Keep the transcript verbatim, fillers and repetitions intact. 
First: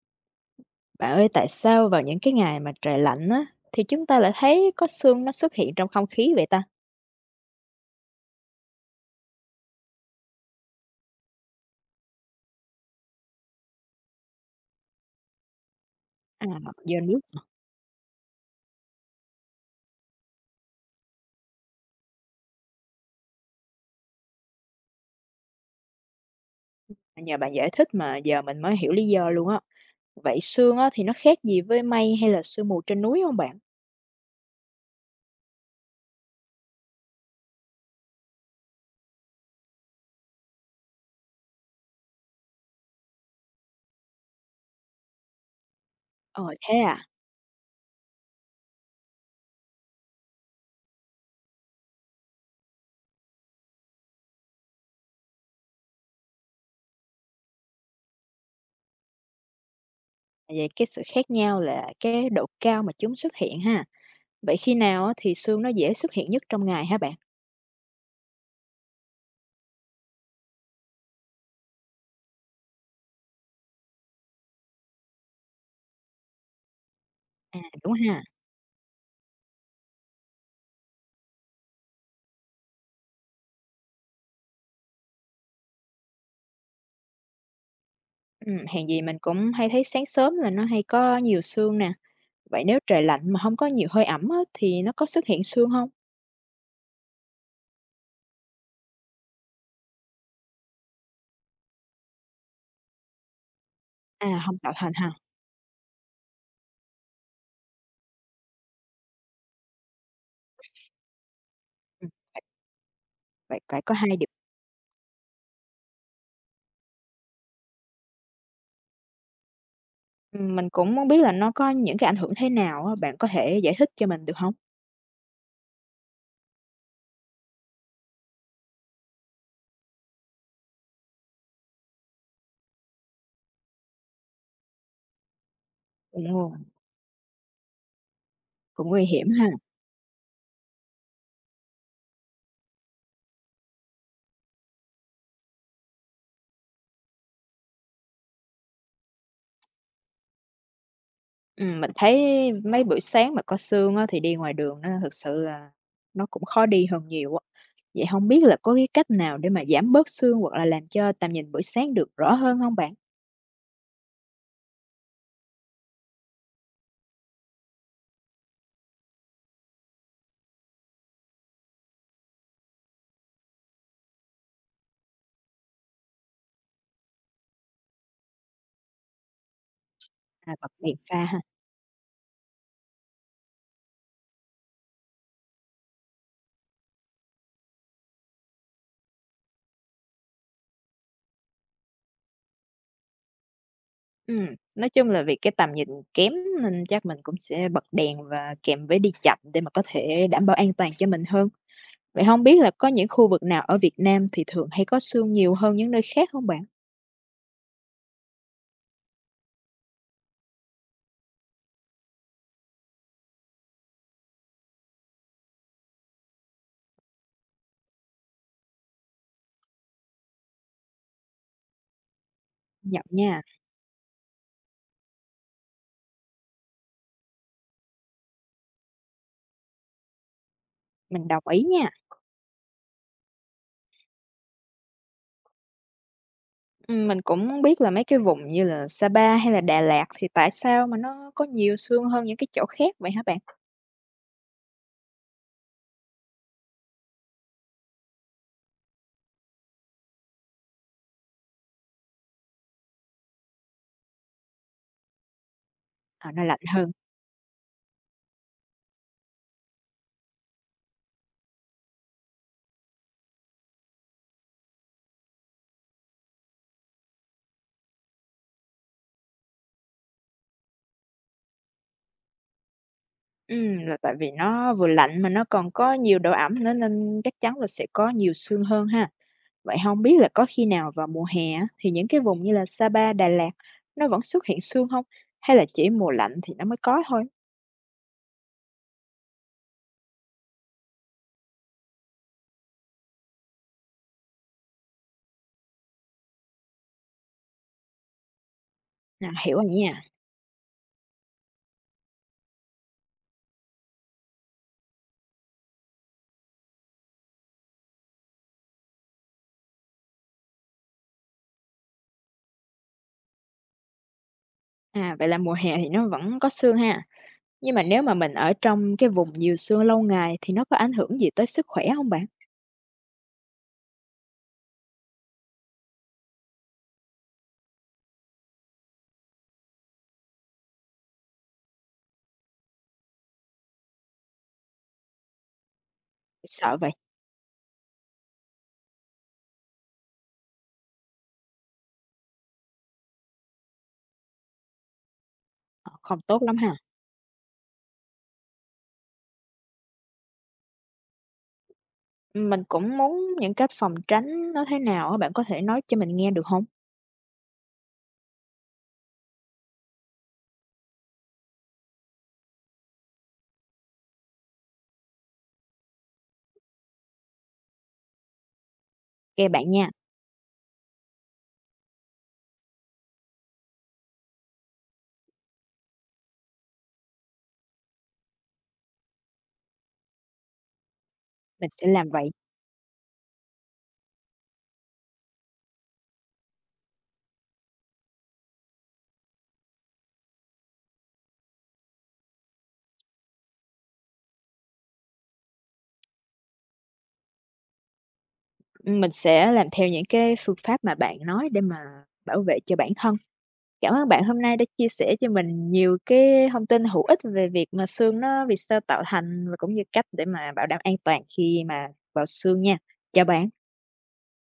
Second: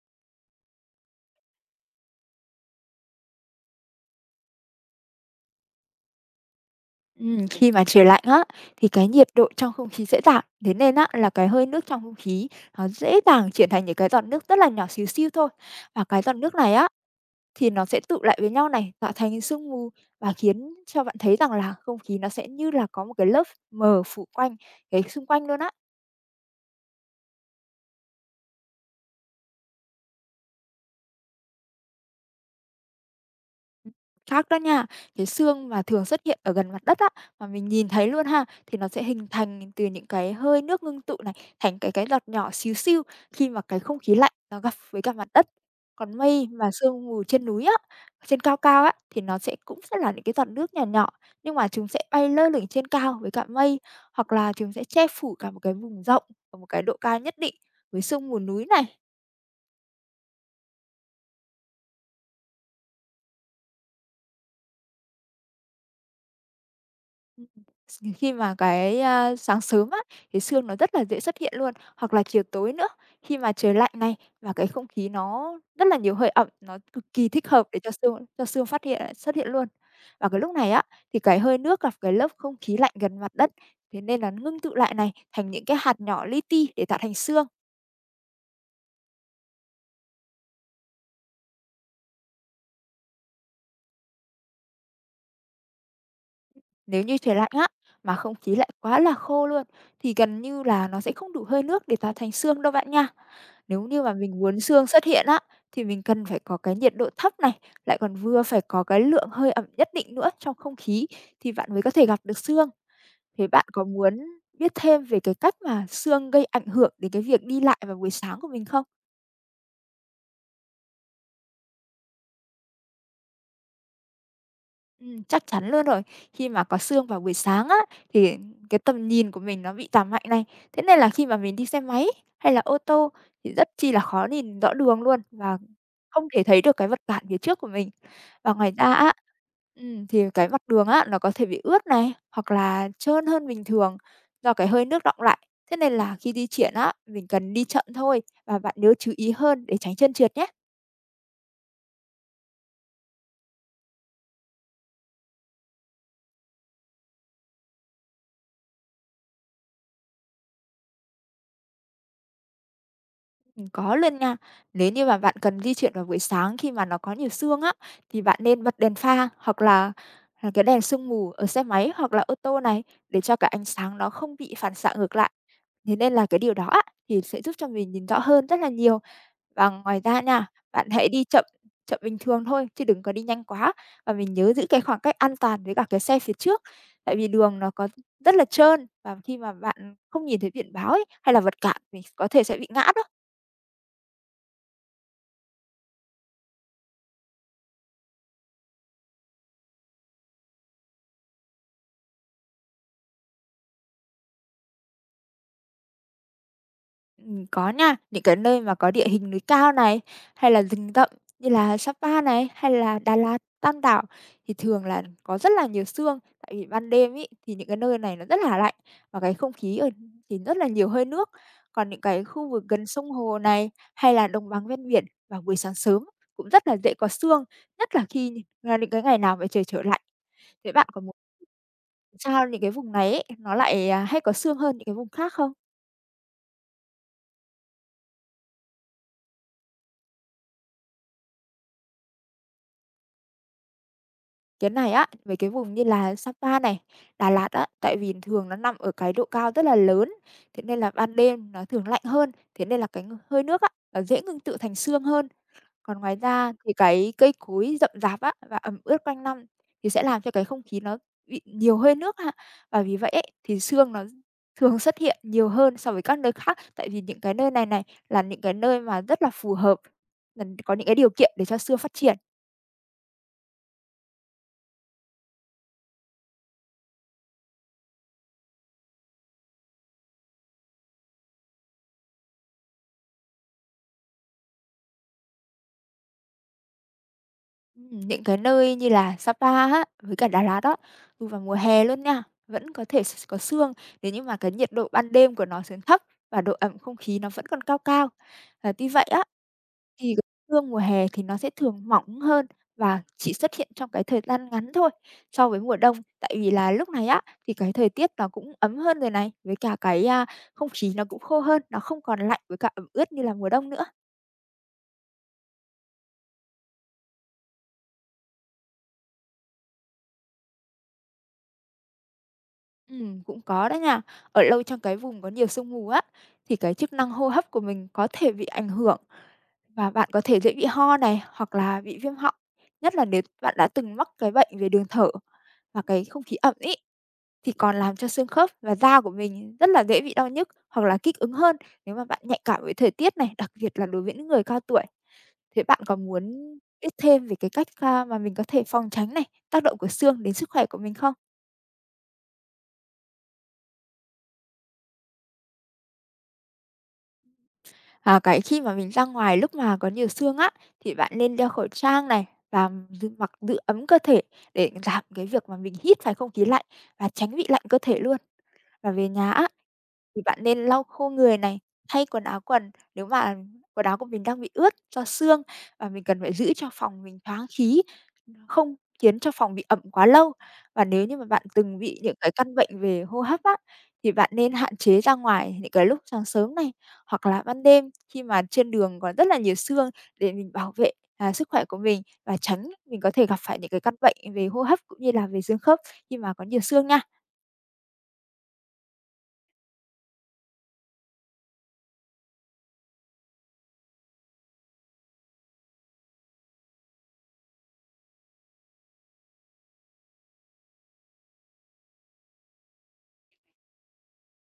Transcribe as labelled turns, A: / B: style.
A: Bạn ơi, tại sao vào những cái ngày mà trời lạnh á, thì chúng ta lại thấy có sương nó xuất hiện trong không khí vậy ta?
B: Ừm, khi mà trời lạnh á, thì cái nhiệt độ trong không khí sẽ giảm, thế nên á là cái hơi nước trong không khí nó dễ dàng chuyển thành những cái giọt nước rất là nhỏ xíu xiu thôi. Và cái giọt
A: À,
B: nước này á,
A: do nước.
B: thì nó sẽ tụ lại với nhau này, tạo thành sương mù và khiến cho bạn thấy rằng là không khí nó sẽ như là có một cái lớp mờ phủ quanh cái xung quanh luôn á.
A: Nhờ bạn giải thích mà giờ mình mới hiểu lý do luôn á. Vậy sương á, thì nó khác gì với mây hay là sương mù trên núi không bạn?
B: Ừm, Khác đó nha. Cái xương mà thường xuất hiện ở gần mặt đất á, mà mình nhìn thấy luôn ha, thì nó sẽ hình thành từ những cái hơi nước ngưng tụ này, thành cái cái giọt nhỏ xíu xiu khi mà cái không khí lạnh nó gặp với cả mặt đất. Còn mây
A: Ồ
B: và
A: thế à?
B: sương mù trên núi á, trên cao cao á, thì nó sẽ cũng sẽ là những cái giọt nước nhỏ nhỏ, nhưng mà chúng sẽ bay lơ lửng trên cao với cả mây, hoặc là chúng sẽ che phủ cả một cái vùng rộng ở một cái độ cao nhất định với sương mù núi này.
A: Vậy cái sự khác nhau là cái độ cao mà chúng xuất hiện ha. Vậy khi nào á, thì sương nó dễ xuất hiện nhất trong ngày hả bạn?
B: Ừm, s khi mà cái, a, Sáng sớm á, thì sương nó rất là dễ xuất hiện luôn, hoặc là chiều tối nữa, khi mà trời lạnh này và cái không khí nó rất là nhiều hơi ẩm, nó cực kỳ thích
A: À,
B: hợp để cho
A: đúng ha.
B: sương cho sương phát hiện xuất hiện luôn. Và cái lúc này á, thì cái hơi nước gặp cái lớp không khí lạnh gần mặt đất, thế nên là ngưng tụ lại này, thành những cái hạt nhỏ li ti để tạo thành sương.
A: Ừ, hèn gì mình cũng hay thấy sáng sớm là nó hay có nhiều sương nè. Vậy nếu trời lạnh mà không có nhiều hơi ẩm á, thì nó có xuất hiện sương không?
B: Nếu như trời lạnh á, mà không khí lại quá là khô luôn, thì gần như là nó sẽ không đủ hơi nước để tạo thành sương đâu bạn nha. Nếu như mà
A: À,
B: mình
A: không
B: muốn
A: tạo
B: sương
A: thành
B: xuất
A: ha.
B: hiện á, thì mình cần phải có cái nhiệt độ thấp này, lại còn vừa phải có cái lượng hơi ẩm nhất định nữa trong không khí thì bạn mới có thể
A: Ừm.
B: gặp được sương. Thế
A: Vậy
B: bạn
A: phải
B: có
A: có hai
B: muốn
A: điểm,
B: biết thêm về cái cách mà sương gây ảnh hưởng đến cái việc đi lại vào buổi sáng của mình không?
A: ừm, mình cũng muốn biết là nó có những cái ảnh hưởng thế nào á, bạn có thể giải thích cho mình được không?
B: Ừm, chắc chắn luôn rồi. Khi mà có sương vào buổi sáng á, thì cái tầm nhìn của mình nó bị giảm mạnh này. Thế nên là khi mà mình đi xe máy hay là ô tô thì rất chi là khó nhìn rõ đường luôn và
A: Ồ,
B: không thể thấy được cái vật cản phía trước của mình. Và ngoài
A: cũng
B: ra
A: nguy
B: á,
A: hiểm ha.
B: ừm, thì cái mặt đường á, nó có thể bị ướt này, hoặc là trơn hơn bình thường do cái hơi nước đọng lại. Thế nên là khi di chuyển á, mình cần đi chậm thôi và bạn nhớ chú ý hơn để tránh trơn trượt nhé.
A: Ừm, mình thấy mấy buổi sáng mà có sương á thì đi ngoài đường nó thực sự là nó cũng khó đi hơn nhiều á. Vậy không biết là có cái cách nào để mà giảm bớt sương hoặc là làm cho tầm nhìn buổi sáng được rõ hơn không bạn?
B: Ừm, có luôn nha. Nếu như mà bạn cần di chuyển vào buổi sáng khi mà nó có nhiều sương á, thì bạn nên bật đèn pha hoặc là là cái đèn sương mù ở xe máy hoặc là ô tô này để cho cái ánh sáng nó không bị phản xạ ngược lại. Thế nên là cái điều đó á, thì sẽ giúp cho mình nhìn rõ hơn rất là nhiều. Và ngoài ra nha,
A: À, bật
B: bạn
A: đèn
B: hãy đi
A: pha ha.
B: chậm chậm bình thường thôi chứ đừng có đi nhanh quá và mình nhớ giữ cái khoảng cách an toàn với cả cái xe phía trước. Tại vì đường nó có rất là trơn và khi mà bạn không nhìn thấy biển báo ấy, hay là vật cản mình có thể sẽ bị ngã đó.
A: Ừm, nói chung là vì cái tầm nhìn kém nên chắc mình cũng sẽ bật đèn và kèm với đi chậm để mà có thể đảm bảo an toàn cho mình hơn. Vậy không biết là có những khu vực nào ở Việt Nam thì thường hay có sương nhiều hơn những nơi khác không bạn?
B: Ừm, có nha, những cái nơi mà có địa hình núi cao này, hay là rừng rậm như là Sapa này, hay là Đà Lạt, Tam Đảo thì thường là có rất là nhiều sương. Tại vì ban đêm ấy thì những cái nơi này nó rất là lạnh và cái không khí ở thì rất là nhiều hơi nước. Còn những cái khu vực gần
A: Nhật
B: sông hồ
A: nha,
B: này, hay là đồng bằng ven biển vào buổi sáng sớm cũng rất là dễ có sương, nhất là khi là những cái ngày nào mà trời trở lạnh. Thế bạn có muốn
A: mình đồng ý nha.
B: sao những cái vùng này ấy, nó lại, à, hay có sương hơn những cái vùng khác không?
A: Ừm, mình cũng muốn biết là mấy cái vùng như là Sapa hay là Đà Lạt thì tại sao mà nó có nhiều sương hơn những cái chỗ khác vậy hả bạn?
B: Cái này á, mấy cái vùng như là Sapa này, Đà Lạt á, tại vì thường nó nằm ở cái độ cao rất là lớn, thế nên là ban đêm nó thường lạnh hơn, thế nên là cái ng hơi nước á, nó dễ ngưng tụ thành sương hơn. Còn ngoài
A: À, nó
B: ra
A: lạnh
B: thì
A: hơn.
B: cái cây cối rậm rạp á, và ẩm ướt quanh năm thì sẽ làm cho cái không khí nó bị nhiều hơi nước ha. Và vì vậy ấy, thì sương nó thường xuất hiện nhiều hơn so với các nơi khác, tại vì những cái nơi này này là những cái nơi mà rất là phù hợp, là có những cái điều kiện để cho sương phát triển.
A: Ừm, là tại vì nó vừa lạnh mà nó còn có nhiều độ ẩm nữa nên chắc chắn là sẽ có nhiều sương hơn ha. Vậy không biết là có khi nào vào mùa hè á, thì những cái vùng như là Sapa Đà Lạt nó vẫn xuất hiện sương không? Hay là chỉ mùa lạnh thì nó mới có thôi?
B: Ừm, những cái nơi như là Sapa á, với cả Đà Lạt á, dù vào mùa hè luôn nha, vẫn có thể s có sương, nếu như mà cái nhiệt độ ban đêm của nó xuống thấp và độ ẩm không khí nó vẫn còn cao cao. Và tuy vậy á,
A: À, hiểu rồi nha.
B: thì cái sương mùa hè thì nó sẽ thường mỏng hơn và chỉ xuất hiện trong cái thời gian ngắn thôi so với mùa đông. Tại vì là lúc này á, thì cái thời tiết nó cũng ấm hơn rồi này, với cả cái, a, không khí nó cũng khô hơn, nó không còn lạnh với cả ẩm ướt như là mùa đông nữa.
A: À, vậy là mùa hè thì nó vẫn có sương ha. Nhưng mà nếu mà mình ở trong cái vùng nhiều sương lâu ngày thì nó có ảnh hưởng gì tới sức khỏe không bạn?
B: Ừm, cũng có đó nha. Ở lâu trong cái vùng có nhiều sương mù á, thì cái chức năng hô hấp của mình có thể bị ảnh hưởng và bạn có thể dễ bị ho này hoặc là bị viêm họng, nhất là nếu bạn đã từng mắc cái bệnh về đường thở và cái không khí ẩm ý,
A: Sợ vậy,
B: thì còn làm cho xương khớp và da của mình rất là dễ bị đau nhức hoặc là kích ứng hơn nếu mà bạn nhạy cảm với thời tiết này, đặc biệt là đối với những người cao tuổi. Thế bạn
A: ờ,
B: có
A: không
B: muốn
A: tốt lắm ha.
B: biết thêm về cái cách à, mà mình có thể phòng tránh này, tác động của xương đến sức khỏe của mình không?
A: Mình cũng muốn những cách phòng tránh nó thế nào á, bạn có thể nói cho mình nghe được không?
B: À, cái khi mà mình ra ngoài lúc mà có nhiều sương á, thì bạn nên đeo khẩu trang này và giữ mặc giữ ấm cơ thể để giảm cái việc mà mình hít phải không khí lạnh và tránh bị lạnh cơ thể luôn. Và về nhà á,
A: Kê bạn nha,
B: thì bạn nên lau khô người này, thay quần áo quần nếu mà quần áo của mình đang bị ướt do sương và mình cần phải giữ cho phòng mình thoáng khí, không khiến cho phòng bị ẩm quá lâu. Và nếu như mà bạn
A: mình
B: từng
A: sẽ
B: bị
A: làm
B: những
A: vậy.
B: cái căn bệnh về hô hấp á, thì bạn nên hạn chế ra ngoài những cái lúc sáng sớm này, hoặc là ban đêm khi mà trên đường có rất là nhiều sương để mình bảo vệ, à, sức khỏe của mình và tránh mình có thể gặp phải những cái căn bệnh về hô hấp cũng như là về xương khớp khi mà có nhiều sương nha.
A: Mình sẽ làm theo những cái phương pháp mà bạn nói để mà bảo vệ cho bản thân. Cảm ơn bạn hôm nay đã chia sẻ cho mình nhiều cái thông tin hữu ích về việc mà sương nó vì sao tạo thành và cũng như cách để mà bảo đảm an toàn khi mà vào sương nha. Chào bạn.